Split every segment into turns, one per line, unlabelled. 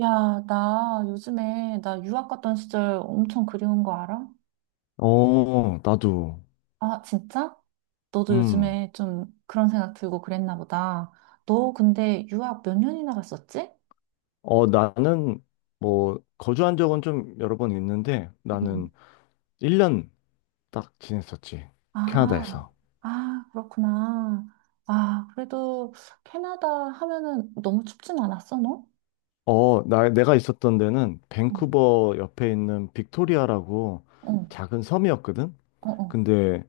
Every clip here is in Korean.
야, 나 요즘에 나 유학 갔던 시절 엄청 그리운 거 알아?
어, 나도.
아, 진짜? 너도
음.
요즘에 좀 그런 생각 들고 그랬나 보다. 너 근데 유학 몇 년이나 갔었지?
나는 뭐 거주한 적은 좀 여러 번 있는데
응.
나는 1년 딱 지냈었지.
아,
캐나다에서.
아, 그렇구나. 아, 그래도 캐나다 하면은 너무 춥진 않았어, 너?
나 내가 있었던 데는
응.
밴쿠버 옆에 있는 빅토리아라고
어,
작은 섬이었거든.
어, 어.
근데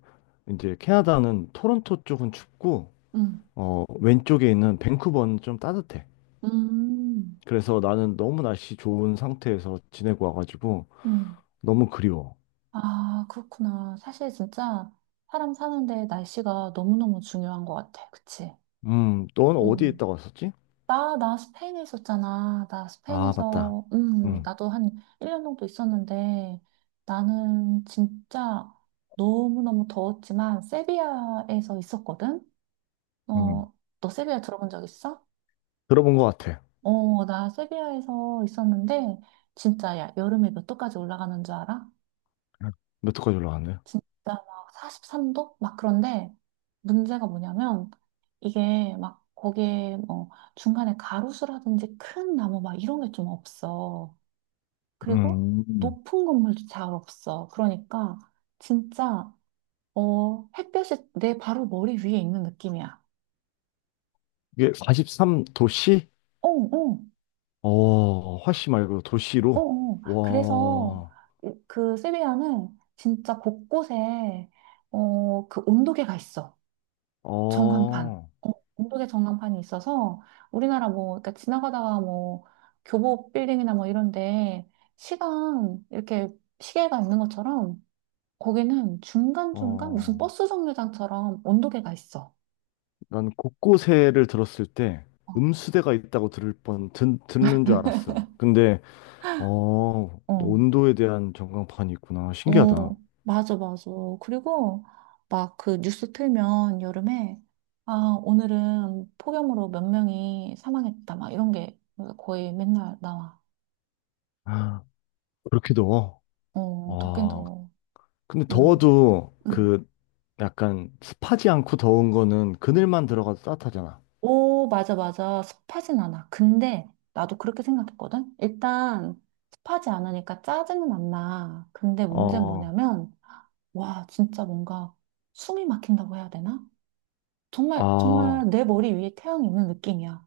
이제 캐나다는 토론토 쪽은 춥고
응.
왼쪽에 있는 밴쿠버는 좀 따뜻해.
음,
그래서 나는 너무 날씨 좋은 상태에서 지내고 와가지고
음.
너무 그리워.
아, 그렇구나. 사실 진짜 사람 사는데 날씨가 너무너무 중요한 것 같아. 그치?
넌 어디에
음.
있다고 왔었지?
나 스페인에 있었잖아. 나
아, 맞다.
스페인에서,
음,
나도 한 1년 정도 있었는데, 나는 진짜 너무너무 더웠지만, 세비야에서 있었거든?
음.
어, 너 세비야 들어본 적 있어?
들어본 것 같아.
어, 나 세비야에서 있었는데, 진짜 야, 여름에 몇 도까지 올라가는 줄 알아?
몇도까지 올라왔요?
진짜 막 43도? 막 그런데 문제가 뭐냐면 이게 막 거기에 뭐 중간에 가로수라든지 큰 나무 막 이런 게 좀 없어. 그리고
음.
높은 건물도 잘 없어. 그러니까 진짜 햇볕이 내 바로 머리 위에 있는 느낌이야.
이게 43 도시?
어, 어,
어, 화씨 말고
어,
도시로?
어. 그래서
와,
그 세비야는 진짜 곳곳에 그 온도계가 있어. 전광판.
어,
어, 언덕에 전광판이 있어서 우리나라 뭐, 그러니까 지나가다가 뭐, 교보 빌딩이나 뭐 이런데 시간, 이렇게 시계가 있는 것처럼 거기는 중간중간 무슨
어.
버스 정류장처럼 언덕에가 있어.
난 곳곳에를 들었을 때
어,
음수대가 있다고 듣는 줄 알았어. 근데, 어,
어,
온도에 대한 전광판이 있구나. 신기하다.
어, 맞아, 맞아. 그리고 막 그 뉴스 틀면 여름에 아, 오늘은 폭염으로 몇 명이 사망했다. 막 이런 게 거의 맨날 나와.
아, 그렇게 더워?
어, 덥긴
와,
더워.
근데
응
더워도
응.
그 약간 습하지 않고 더운 거는 그늘만 들어가도 따뜻하잖아.
오, 맞아, 맞아. 습하진 않아. 근데 나도 그렇게 생각했거든? 일단 습하지 않으니까 짜증은 안 나. 근데 문제는
어,
뭐냐면, 와, 진짜 뭔가 숨이 막힌다고 해야 되나? 정말,
아,
정말 내 머리 위에 태양이 있는 느낌이야.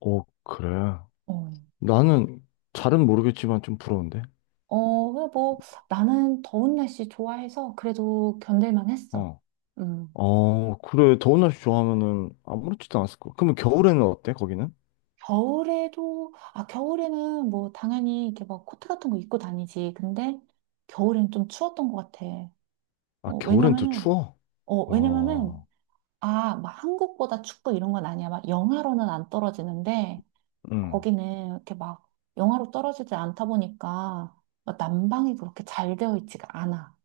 오, 그래.
어,
나는 잘은 모르겠지만 좀 부러운데.
어, 그래 뭐 나는 더운 날씨 좋아해서 그래도 견딜만 했어.
어,
음.
그래. 더운 날씨 좋아하면은 아무렇지도 않았을 거. 그러면 겨울에는 어때? 거기는?
겨울에도, 아, 겨울에는 뭐 당연히 이렇게 막 코트 같은 거 입고 다니지. 근데 겨울엔 좀 추웠던 것 같아.
아,
어,
겨울엔 또
왜냐면은,
추워?
어, 왜냐면은,
어,
아, 막 한국보다 축구 이런 건 아니야. 막 영하로는 안 떨어지는데,
응.
거기는 이렇게 막 영하로 떨어지지 않다 보니까, 막 난방이 그렇게 잘 되어 있지가 않아.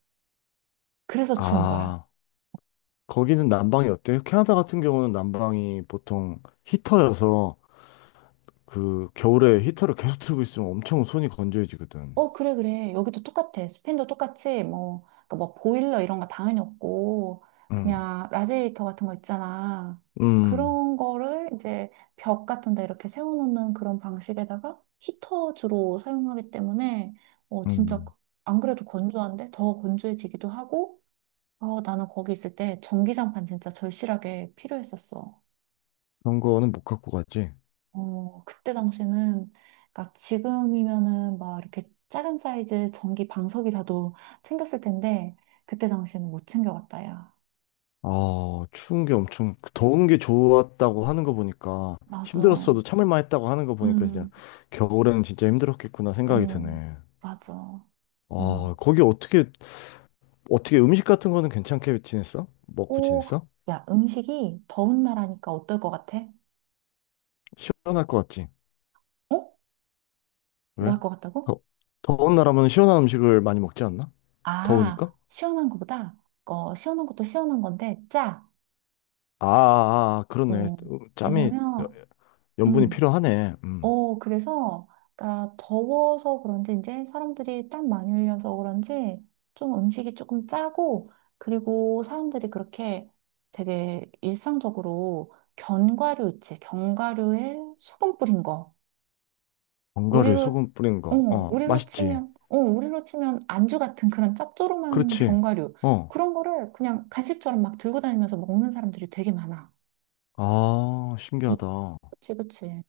그래서 추운 거야.
아, 거기는 난방이 어때요? 캐나다 같은 경우는 난방이 보통 히터여서 그 겨울에 히터를 계속 틀고 있으면 엄청 손이 건조해지거든.
어, 그래, 그래. 여기도 똑같아. 스페인도 똑같이, 뭐, 그러니까 뭐, 보일러 이런 거 당연히 없고,
응,
그냥 라지에이터 같은 거 있잖아.
음, 음.
그런 거를 이제 벽 같은 데 이렇게 세워놓는 그런 방식에다가 히터 주로 사용하기 때문에, 진짜
음.
안 그래도 건조한데 더 건조해지기도 하고, 나는 거기 있을 때 전기장판 진짜 절실하게 필요했었어.
그런 거는 못 갖고 가지.
어, 그때 당시에는, 그러니까 지금이면은 막 이렇게 작은 사이즈 전기 방석이라도 챙겼을 텐데, 그때 당시에는 못 챙겨갔다, 야.
아, 추운 게 엄청, 그 더운 게 좋았다고 하는 거 보니까,
맞아.
힘들었어도 참을 만했다고 하는 거 보니까, 진짜,
음,
겨울에는 진짜 힘들었겠구나 생각이
어,
드네.
맞아.
아,
음.
거기 어떻게 음식 같은 거는 괜찮게 지냈어? 먹고
오,
지냈어?
야, 음식이 더운 나라니까 어떨 것 같아?
시원할 것 같지?
어? 뭐
왜?
할 것 같다고?
더, 더운 나라면 시원한 음식을 많이 먹지 않나?
아,
더우니까?
시원한 거보다, 시원한 것도 시원한 건데, 짜.
아, 그러네.
음,
어, 짬이, 여-
왜냐면,
연분이
음.
필요하네. 음.
그래서, 그러니까 더워서 그런지 이제 사람들이 땀 많이 흘려서 그런지 좀 음식이 조금 짜고, 그리고 사람들이 그렇게 되게 일상적으로 견과류 있지, 견과류에 소금 뿌린 거.
견과류에
우리로,
소금 뿌린
어,
거. 어,
우리로
맛있지.
치면, 우리로 치면 안주 같은 그런 짭조름한
그렇지.
견과류.
어.
그런 거를 그냥 간식처럼 막 들고 다니면서 먹는 사람들이 되게 많아.
아,
음,
신기하다.
그치, 그치.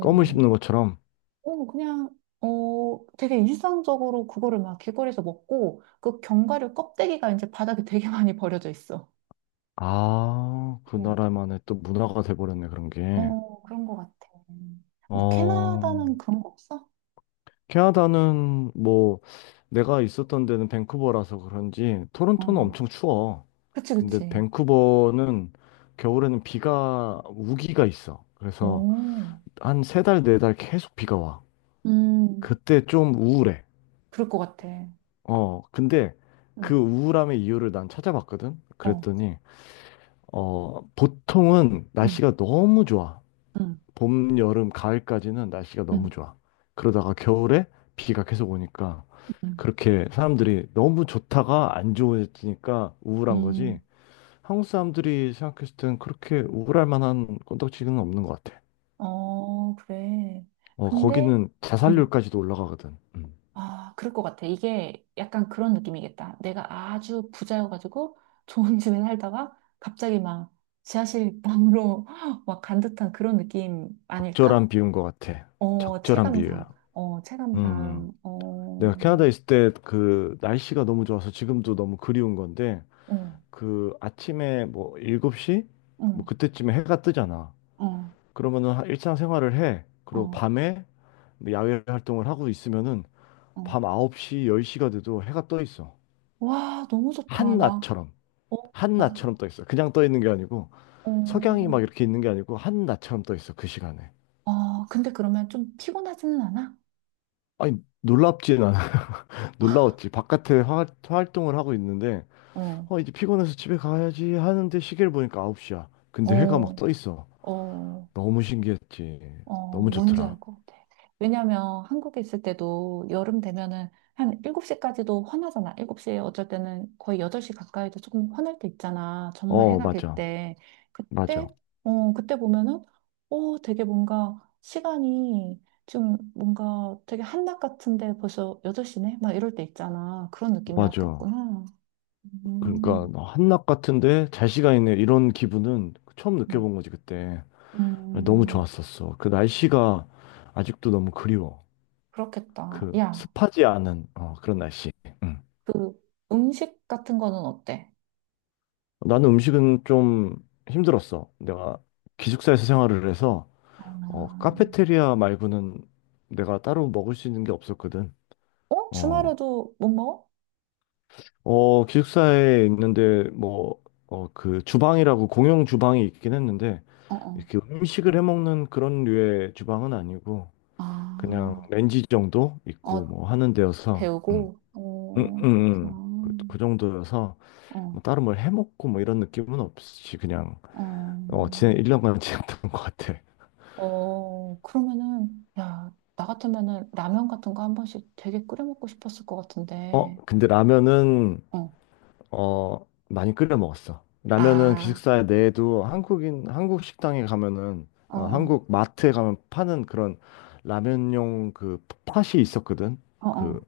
껌을 씹는 것처럼.
그냥, 되게 일상적으로 그거를 막 길거리에서 먹고, 그 견과류 껍데기가 이제 바닥에 되게 많이 버려져 있어.
아, 그
어,
나라만의 또 문화가 돼버렸네, 그런 게.
어, 그런 것 같아. 뭐,
어,
캐나다는 그런 거 없어?
캐나다는 뭐, 내가 있었던 데는 밴쿠버라서 그런지, 토론토는
어,
엄청 추워.
그치,
근데
그치.
밴쿠버는 겨울에는 비가, 우기가 있어. 그래서
오,
한 3 달, 4 달 계속 비가 와.
음,
그때 좀 우울해.
그럴 것 같아.
근데
응,
그 우울함의 이유를 난 찾아봤거든?
어,
그랬더니, 어, 보통은
응,
날씨가 너무 좋아.
응,
봄, 여름, 가을까지는 날씨가 너무
응,
좋아. 그러다가 겨울에 비가 계속 오니까
응,
그렇게 사람들이 너무 좋다가 안 좋아지니까 우울한
응.
거지. 한국 사람들이 생각했을 땐 그렇게 우울할 만한 건덕지는 없는 것 같아.
어, 그래.
어,
근데,
거기는
응.
자살률까지도 올라가거든. 음.
아, 그럴 것 같아. 이게 약간 그런 느낌이겠다. 내가 아주 부자여가지고 좋은 집에 살다가 갑자기 막 지하실 방으로 막 간 듯한 그런 느낌 아닐까?
적절한 비유인 것 같아.
어,
적절한
체감상.
비유야.
어,
음.
체감상.
내가
어,
캐나다에 있을 때 그 날씨가 너무 좋아서 지금도 너무 그리운 건데
어,
그 아침에 뭐 7시? 뭐
어,
그때쯤에 해가 뜨잖아.
어,
그러면은 하- 일상생활을 해. 그리고
어,
밤에 뭐 야외 활동을 하고 있으면은
어.
밤 9시, 10시가 돼도 해가 떠 있어.
와, 너무 좋다. 나,
한낮처럼.
어, 아,
한낮처럼 떠 있어. 그냥 떠 있는 게 아니고
어,
석양이 막 이렇게 있는 게 아니고 한낮처럼 떠 있어. 그 시간에.
아, 근데 그러면 좀 피곤하지는 않아?
아니 놀랍지 않아. 놀라웠지. 바깥에 화- 활동을 하고 있는데
어,
이제 피곤해서 집에 가야지 하는데 시계를 보니까 9시야. 근데 해가 막
어,
떠 있어.
어.
너무 신기했지.
어,
너무
뭔지
좋더라.
알 것 같아. 왜냐면 한국에 있을 때도 여름 되면은 한 7시까지도 환하잖아. 7시에 어쩔 때는 거의 8시 가까이도 조금 환할 때 있잖아. 정말
어,
해가 길
맞아.
때.
맞아.
그때, 그때 보면은, 오, 되게 뭔가 시간이 좀 뭔가 되게 한낮 같은데 벌써 8시네? 막 이럴 때 있잖아. 그런
맞아.
느낌이었겠구나.
그러니까
음,
한낮 같은데 잘 시간이네. 이런 기분은 처음
음.
느껴본 거지, 그때. 너무
음,
좋았었어. 그 날씨가 아직도 너무 그리워.
그렇겠다.
그
야,
습하지 않은 어, 그런 날씨. 응.
그 음식 같은 거는 어때?
나는 음식은 좀 힘들었어. 내가 기숙사에서 생활을 해서
아.
카페테리아 말고는 내가 따로 먹을 수 있는 게 없었거든.
어?
어,
주말에도 못 먹어?
어, 기숙사에 있는데 뭐, 어, 그 주방이라고 공용 주방이 있긴 했는데
어, 어.
이렇게 음식을 해 먹는 그런 류의 주방은 아니고 그냥
아,
렌지 정도
어,
있고 뭐 하는 데여서
데우고? 어, 그렇구나.
그 정도여서
어,
뭐 따로 뭘 해 먹고 뭐 이런 느낌은 없이 그냥
어.
어, 지난 1년간 지냈던 것 같아.
그러면은, 야, 나 같으면은 라면 같은 거 한 번씩 되게 끓여 먹고 싶었을 것
어,
같은데.
근데 라면은
어,
어, 많이 끓여 먹었어. 라면은
아,
기숙사에 내도 한국인, 한국 식당에 가면은,
어,
어,
어,
한국 마트에 가면 파는 그런 라면용 그 팥이 있었거든.
어,
그,
어.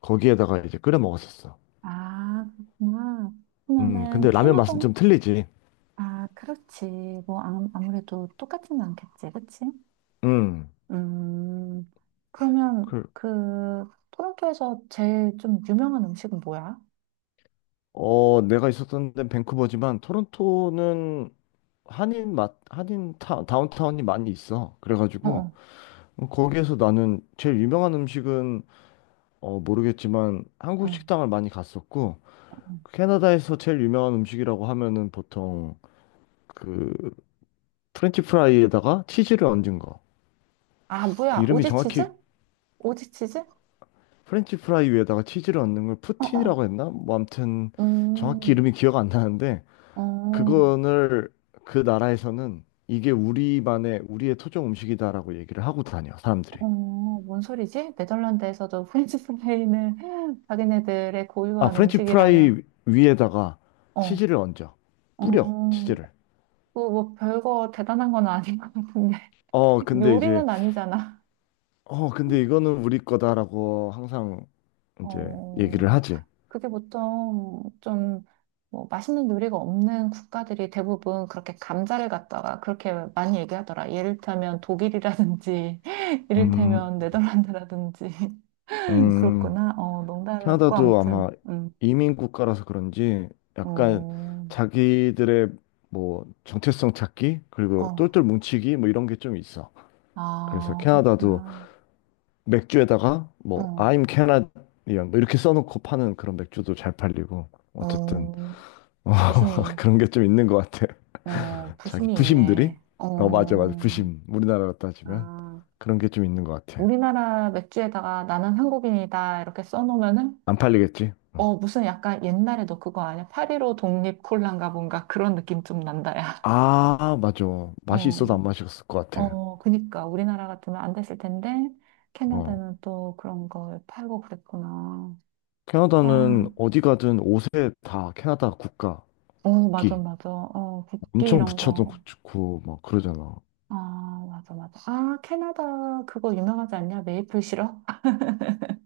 거기에다가 이제 끓여 먹었었어.
아, 그렇구나. 그러면은
근데 라면
캐나다,
맛은 좀 틀리지.
아, 그렇지. 뭐, 아, 아무래도 똑같진 않겠지, 그치?
음,
음, 그러면
그,
그 토론토에서 제일 좀 유명한 음식은 뭐야?
내가 있었던 데는 밴쿠버지만 토론토는 한인 맛, 한인 타, 다운타운이 많이 있어.
어,
그래가지고,
어,
어, 거기에서 나는 제일 유명한 음식은, 어, 모르겠지만 한국
어.
식당을 많이 갔었고,
어.
캐나다에서 제일 유명한 음식이라고 하면은 보통 그 프렌치 프라이에다가 치즈를 얹은 거.
아,
그
뭐야?
이름이 정확히
오지치즈? 오지치즈? 어,
프렌치 프라이 위에다가 치즈를 얹는 걸
어.
푸틴이라고 했나? 뭐 아무튼 정확히
음,
이름이 기억 안 나는데
어,
그거를 그 나라에서는 이게 우리만의 우리의 토종 음식이다라고 얘기를 하고 다녀 사람들이.
어, 뭔 소리지? 네덜란드에서도 프렌치프레이는 자기네들의
아
고유한
프렌치
음식이라면,
프라이 위에다가
어,
치즈를 얹어
어,
뿌려 치즈를.
그뭐 별거 대단한 건 아닌 것 같은데.
어 근데 이제
요리는 아니잖아.
어, 근데 이거는 우리 거다라고 항상 이제 얘기를
어,
하지.
그게 보통 좀, 뭐, 맛있는 요리가 없는 국가들이 대부분 그렇게 감자를 갖다가 그렇게 많이 얘기하더라. 예를 들면 독일이라든지,
음,
이를테면 네덜란드라든지.
음,
그렇구나. 어, 농담이었고,
캐나다도
아무튼,
아마 이민 국가라서 그런지 약간
어,
자기들의 뭐 정체성 찾기 그리고
어,
똘똘 뭉치기 뭐 이런 게 좀 있어. 그래서
아,
캐나다도
그렇구나.
맥주에다가 뭐
어,
I'm Canadian 뭐 이렇게 써놓고 파는 그런 맥주도 잘 팔리고 어쨌든
어,
어,
부심이,
그런 게 좀 있는 것 같아. 자기
부심이
부심들이
있네.
어 맞아 맞아
어,
부심 우리나라로 따지면
아.
그런 게 좀 있는 것 같아
우리나라 맥주에다가 나는 한국인이다 이렇게 써놓으면은
안 팔리겠지 어.
어, 무슨 약간 옛날에 너 그거 아니야? 8.15 독립 콜라인가 뭔가 그런 느낌 좀 난다, 야.
아 맞아 맛이 있어도
어,
안 마셨을 것 같아
어, 그니까. 우리나라 같으면 안 됐을 텐데,
어
캐나다는 또 그런 걸 팔고 그랬구나.
캐나다는
와,
어디 가든 옷에 다 캐나다 국가
어, 맞아,
국기
맞아. 어, 국기
엄청
이런
붙여도
거.
좋고 막 그러잖아
아, 맞아, 맞아. 아, 캐나다 그거 유명하지 않냐? 메이플 시럽?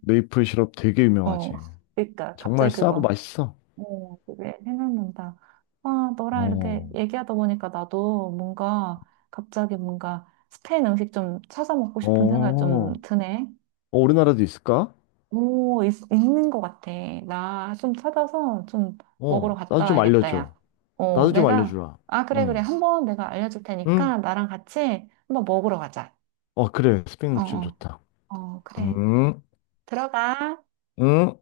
메이플 시럽 되게
어,
유명하지
그니까.
정말
갑자기
싸고
그거.
맛있어
어, 그게 생각난다. 아, 너랑 이렇게
어
얘기하다 보니까 나도 뭔가 갑자기 뭔가 스페인 음식 좀 찾아 먹고
어,
싶은 생각이 좀
어,
드네.
우리나라도 있을까?
오, 있는 것 같아. 나 좀 찾아서 좀 먹으러
어, 나도
갔다
좀
와야겠다, 야.
알려줘.
어,
나도 좀
내가,
알려주라.
아, 그래, 그래.
음.
한번 내가 알려줄
응?
테니까 나랑 같이 한번 먹으러 가자.
어, 그래. 스팸
어,
음식
어,
좋다.
어, 그래.
응,
들어가.
응.